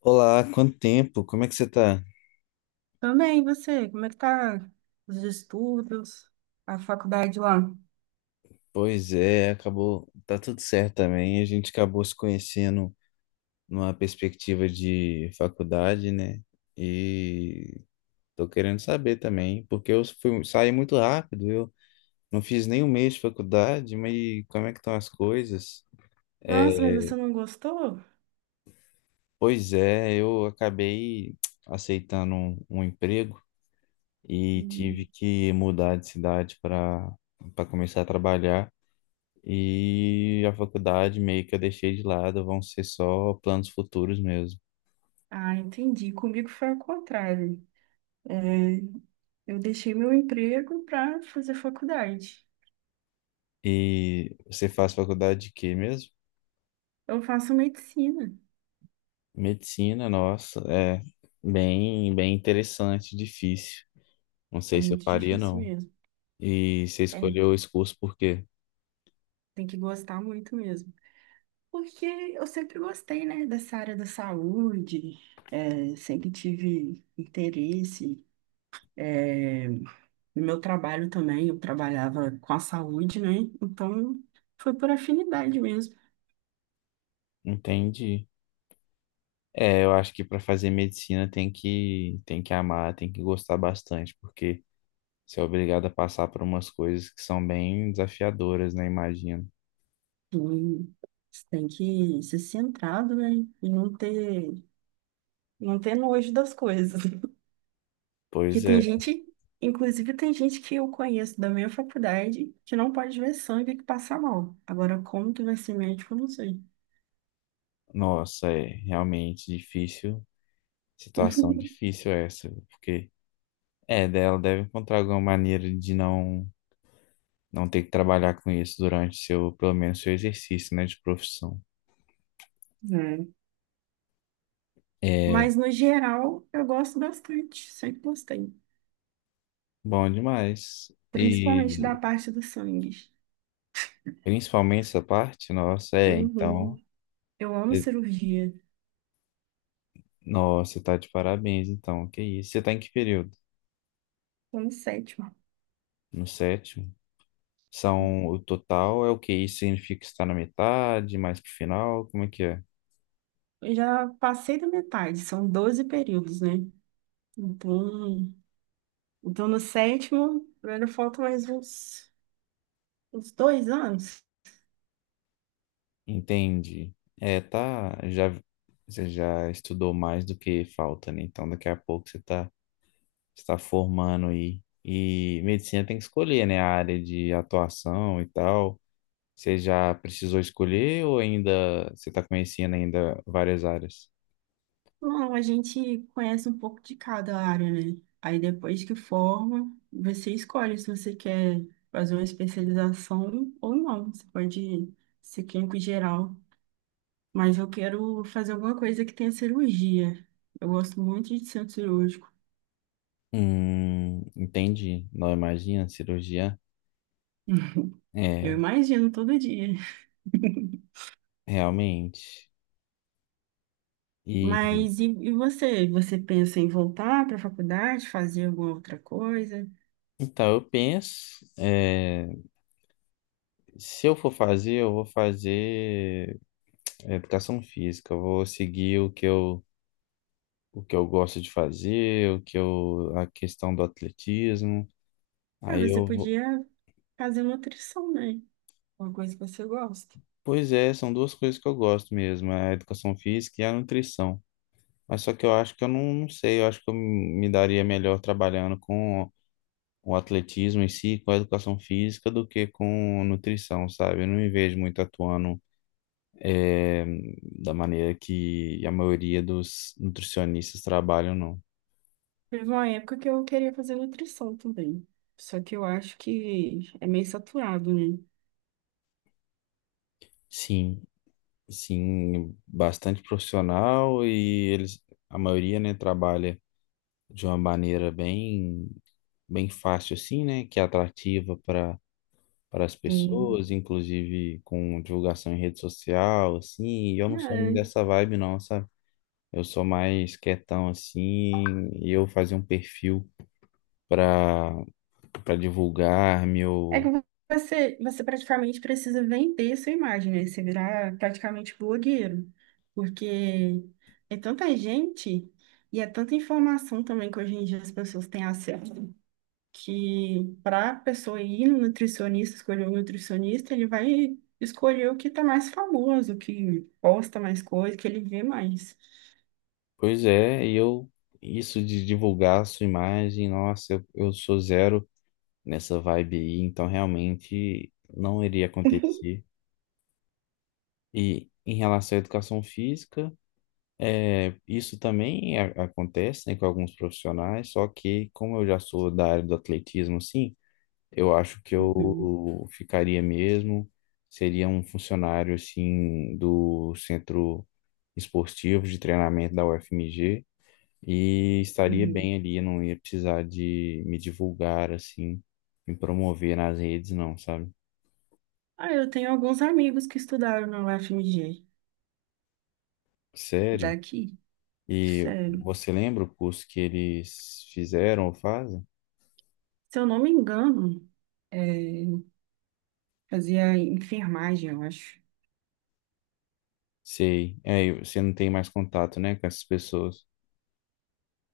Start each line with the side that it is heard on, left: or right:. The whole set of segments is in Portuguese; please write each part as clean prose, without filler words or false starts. left: Olá, quanto tempo? Como é que você tá?
right: Também, e você, como é que tá os estudos, a faculdade lá?
left: Pois é, acabou, tá tudo certo também. A gente acabou se conhecendo numa perspectiva de faculdade, né? E tô querendo saber também, porque eu fui, saí muito rápido, eu não fiz nem um mês de faculdade, mas como é que estão as coisas?
right: Nossa,
left: É,
right: mas você não gostou?
left: Pois é, eu acabei aceitando um emprego e tive
right: Hum.
left: que mudar de cidade para começar a trabalhar. E a faculdade meio que eu deixei de lado, vão ser só planos futuros mesmo.
right: Ah, entendi. Comigo foi ao contrário. É, eu deixei meu emprego para fazer faculdade.
left: E você faz faculdade de quê mesmo?
right: Eu faço medicina.
left: Medicina, nossa, é bem interessante, difícil. Não
right: É
left: sei se eu
right: muito
left: faria,
right: difícil
left: não.
right: mesmo.
left: E você
right: É,
left: escolheu esse curso por quê?
right: tem que gostar muito mesmo. Porque eu sempre gostei, né, dessa área da saúde. É, sempre tive interesse. é, No meu trabalho também, eu trabalhava com a saúde, né? Então, foi por afinidade mesmo.
left: Entendi. É, eu acho que para fazer medicina tem que amar, tem que gostar bastante, porque você é obrigado a passar por umas coisas que são bem desafiadoras, né? Imagino.
right: E você tem que ser centrado, né? E não ter nojo das coisas. Que
left: Pois
right: tem
left: é.
right: gente, Inclusive tem gente que eu conheço da minha faculdade que não pode ver sangue e que passa mal. Agora, como que vai ser médico, eu não sei.
left: Nossa, é realmente difícil.
right: É.
left: Situação difícil essa, porque é dela deve encontrar alguma maneira de não ter que trabalhar com isso durante seu, pelo menos seu exercício, né, de profissão. É
right: Mas, no geral, eu gosto bastante, sempre gostei.
left: bom demais.
right: Principalmente da
left: E
right: parte do sangue.
left: principalmente essa parte, nossa, é, então,
right: Uhum. Eu amo
left: e-
right: cirurgia.
left: nossa, tá de parabéns, então. Que isso? Você tá em que período?
right: Tô no sétimo.
left: No sétimo? São o total é o que isso significa que está na metade, mais pro final, como é que é?
right: Eu já passei da metade, são 12 períodos, né? Então, então no sétimo, ainda falta mais uns 2 anos.
left: Entendi. É, tá, já você já estudou mais do que falta, né? Então daqui a pouco você está formando e medicina tem que escolher, né, a área de atuação e tal. Você já precisou escolher ou ainda você está conhecendo ainda várias áreas?
right: Não, a gente conhece um pouco de cada área, né? Aí depois que forma, você escolhe se você quer fazer uma especialização ou não. Você pode ser clínico geral. Mas eu quero fazer alguma coisa que tenha cirurgia. Eu gosto muito de centro cirúrgico.
left: Entendi. Não imagina cirurgia?
right: Eu
left: É,
right: imagino todo dia.
left: realmente. E
right: Mas e você? Você pensa em voltar para a faculdade, fazer alguma outra coisa?
left: então eu penso, é, se eu for fazer, eu vou fazer. É, educação física, eu vou seguir o que eu gosto de fazer, o que eu, a questão do atletismo.
right: Ah,
left: Aí
right: você
left: eu vou.
right: podia fazer nutrição, né? Uma coisa que você gosta.
left: Pois é, são duas coisas que eu gosto mesmo, é a educação física e a nutrição. Mas só que eu acho que eu não sei, eu acho que eu me daria melhor trabalhando com o atletismo em si, com a educação física, do que com nutrição, sabe? Eu não me vejo muito atuando eh, da maneira que a maioria dos nutricionistas trabalham, não.
right: Teve uma época que eu queria fazer nutrição também. Só que eu acho que é meio saturado, né?
left: Sim. Sim, bastante profissional e eles, a maioria, né, trabalha de uma maneira bem, bem fácil assim, né, que é atrativa para as
right: Sim.
left: pessoas, inclusive com divulgação em rede social, assim, e eu não sou muito dessa vibe não, sabe? Eu sou mais quietão assim, e eu fazer um perfil para para divulgar
right: É que
left: meu.
right: você praticamente precisa vender sua imagem, né? Você virar praticamente blogueiro. Porque é tanta gente e é tanta informação também que hoje em dia as pessoas têm acesso, que para a pessoa ir no nutricionista, escolher o nutricionista, ele vai escolher o que está mais famoso, que posta mais coisa, que ele vê mais.
left: Pois é, e eu isso de divulgar a sua imagem, nossa, eu sou zero nessa vibe aí, então realmente não iria acontecer. E em relação à educação física, é, isso também acontece, né, com alguns profissionais, só que como eu já sou da área do atletismo, assim, eu acho que
right: Uhum,
left: eu ficaria mesmo, seria um funcionário, assim, do centro esportivo de treinamento da UFMG, e estaria
right: uhum.
left: bem ali, eu não ia precisar de me divulgar, assim, me promover nas redes, não, sabe?
right: Ah, eu tenho alguns amigos que estudaram na UFMG
left: Sério?
right: daqui,
left: E
right: sério.
left: você lembra o curso que eles fizeram ou fazem?
right: Se eu não me engano, é, fazia enfermagem, eu acho.
left: Sei. É, e você não tem mais contato, né, com essas pessoas.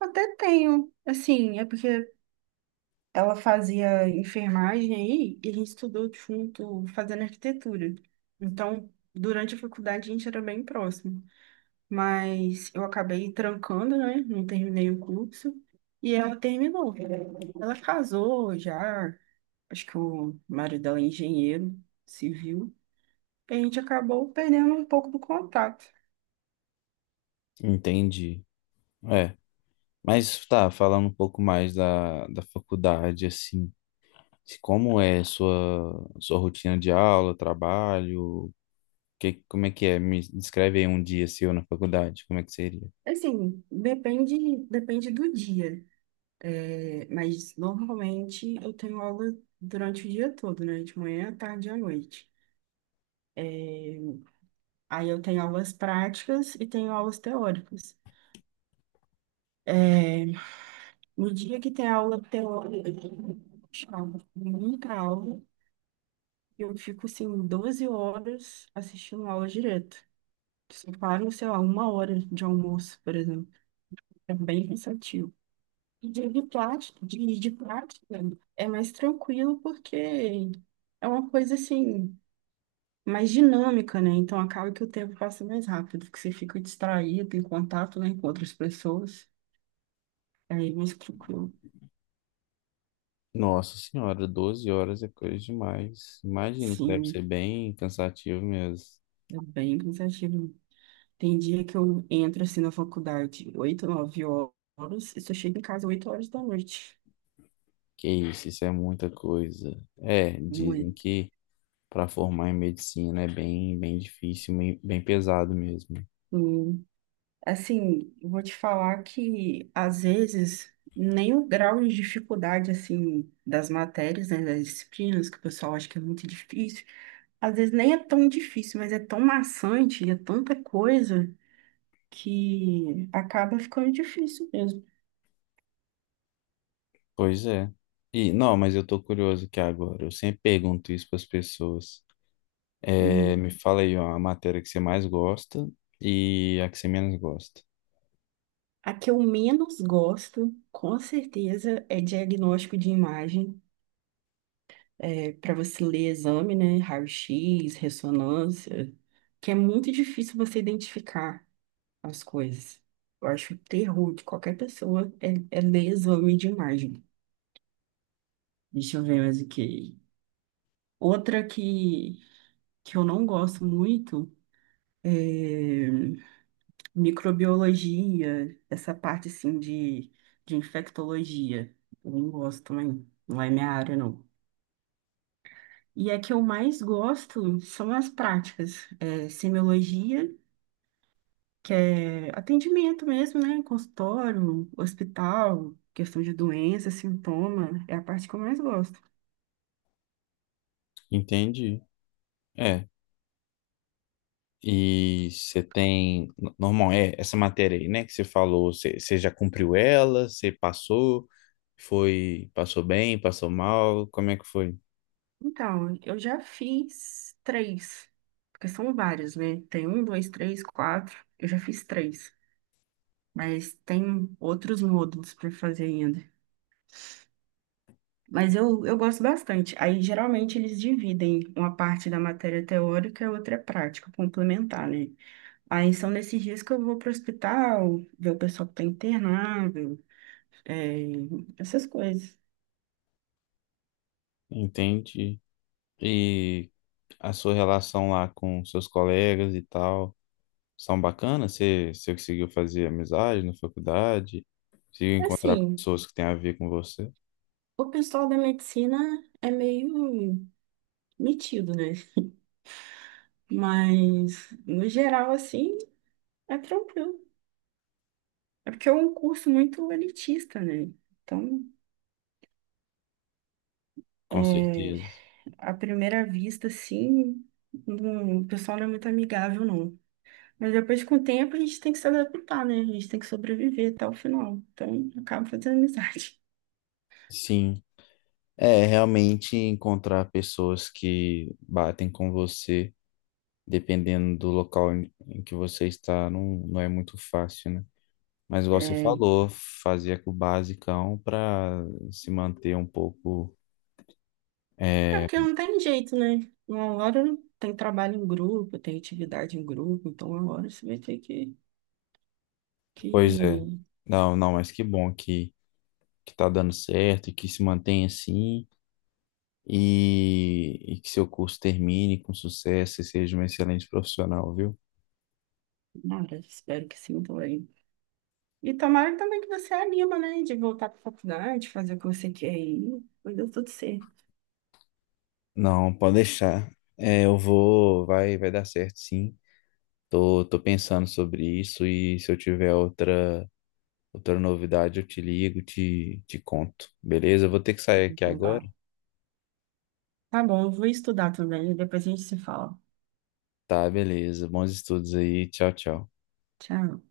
right: Até tenho, assim, é porque ela fazia enfermagem aí e a gente estudou junto fazendo arquitetura. Então, durante a faculdade a gente era bem próximo, mas eu acabei trancando, né? Não terminei o curso e ela terminou. Ela casou já, acho que o marido dela é engenheiro civil. E a gente acabou perdendo um pouco do contato.
left: Entendi. É. Mas tá, falando um pouco mais da faculdade, assim, como é a sua rotina de aula, trabalho, que, como é que é? Me descreve aí um dia seu na faculdade, como é que seria?
right: Assim, depende do dia. É, mas normalmente eu tenho aula durante o dia todo, né? De manhã, à tarde e à noite. É, Aí eu tenho aulas práticas e tenho aulas teóricas. É, no dia que tem aula teórica, chama muita aula, eu fico assim 12 horas assistindo aula direto. Só paro, sei lá, 1 hora de almoço, por exemplo. É bem cansativo. E dia de prática, de prática é mais tranquilo porque é uma coisa assim, mais dinâmica, né? Então acaba que o tempo passa mais rápido, porque você fica distraído em contato, né, com outras pessoas. Aí é mais tranquilo.
left: Nossa senhora, 12 horas é coisa demais. Imagino que deve ser
right: Sim,
left: bem cansativo mesmo.
right: é bem cansativo. Tem dia que eu entro assim na faculdade, 8, 9 horas, e só chego em casa 8 horas da noite.
left: Que isso é muita coisa. É, dizem
right: Muito.
left: que para formar em medicina é bem, bem difícil, bem, bem pesado mesmo.
right: Hum. Assim, eu vou te falar que às vezes nem o grau de dificuldade assim das matérias, né, das disciplinas que o pessoal acha que é muito difícil. Às vezes nem é tão difícil, mas é tão maçante, é tanta coisa que acaba ficando difícil mesmo.
left: Pois é. E não, mas eu tô curioso aqui agora. Eu sempre pergunto isso para as pessoas. É,
right: Hum.
left: me fala aí ó, a matéria que você mais gosta e a que você menos gosta.
right: A que eu menos gosto, com certeza, é diagnóstico de imagem, para você ler exame, né? Raio-x, ressonância, que é muito difícil você identificar as coisas. Eu acho o terror de qualquer pessoa é, é ler exame de imagem. Deixa eu ver mais o que. Outra que eu não gosto muito. eh, Microbiologia, essa parte assim de infectologia. Eu não gosto também, não é minha área, não. E a que eu mais gosto são as práticas, semiologia, que é atendimento mesmo, né? Consultório, hospital, questão de doença, sintoma, é a parte que eu mais gosto.
left: Entendi. É. E você tem. Normal, é essa matéria aí, né? Que você falou, você já cumpriu ela, você passou, foi, passou bem, passou mal, como é que foi?
right: Então, eu já fiz três, porque são vários, né? Tem um, dois, três, quatro, eu já fiz três. Mas tem outros módulos para fazer ainda. Mas eu gosto bastante. Aí, geralmente, eles dividem uma parte da matéria teórica e outra é prática, complementar, né? Aí, são nesses dias que eu vou para o hospital, ver o pessoal que está internado, é, essas coisas.
left: Entende. E a sua relação lá com seus colegas e tal, são bacanas? Você conseguiu fazer amizade na faculdade? Conseguiu encontrar
right: Assim,
left: pessoas que têm a ver com você?
right: o pessoal da medicina é meio metido, né? Mas, no geral, assim, é tranquilo. É porque é um curso muito elitista, né? Então,
left: Com
right: é
left: certeza.
right: à primeira vista, assim, o pessoal não é muito amigável, não. Mas depois, com o tempo, a gente tem que se adaptar, né? A gente tem que sobreviver até o final. Então, acaba fazendo amizade.
left: Sim. É, realmente encontrar pessoas que batem com você, dependendo do local em que você está, não é muito fácil, né? Mas igual você
right: É,
left: falou, fazia com o basicão para se manter um pouco
right: é,
left: é.
right: porque não tem jeito, né? Uma hora tem trabalho em grupo, tem atividade em grupo, então uma hora você vai ter que,
left: Pois é.
right: que...
left: Não, não, mas que bom que tá dando certo e que se mantenha assim e que seu curso termine com sucesso e seja um excelente profissional, viu?
right: Nada, espero que sim também. E tomara também que você anima, né? De voltar para faculdade, fazer o que você quer aí. Mas deu tudo certo.
left: Não, pode deixar. É, eu vou, vai, vai dar certo, sim. Tô, tô pensando sobre isso e se eu tiver outra, outra novidade, eu te ligo, te conto. Beleza? Eu vou ter que sair aqui
right: Então
left: agora.
right: tá. Tá bom, eu vou estudar também, depois a gente se fala.
left: Tá, beleza. Bons estudos aí. Tchau, tchau.
right: Tchau.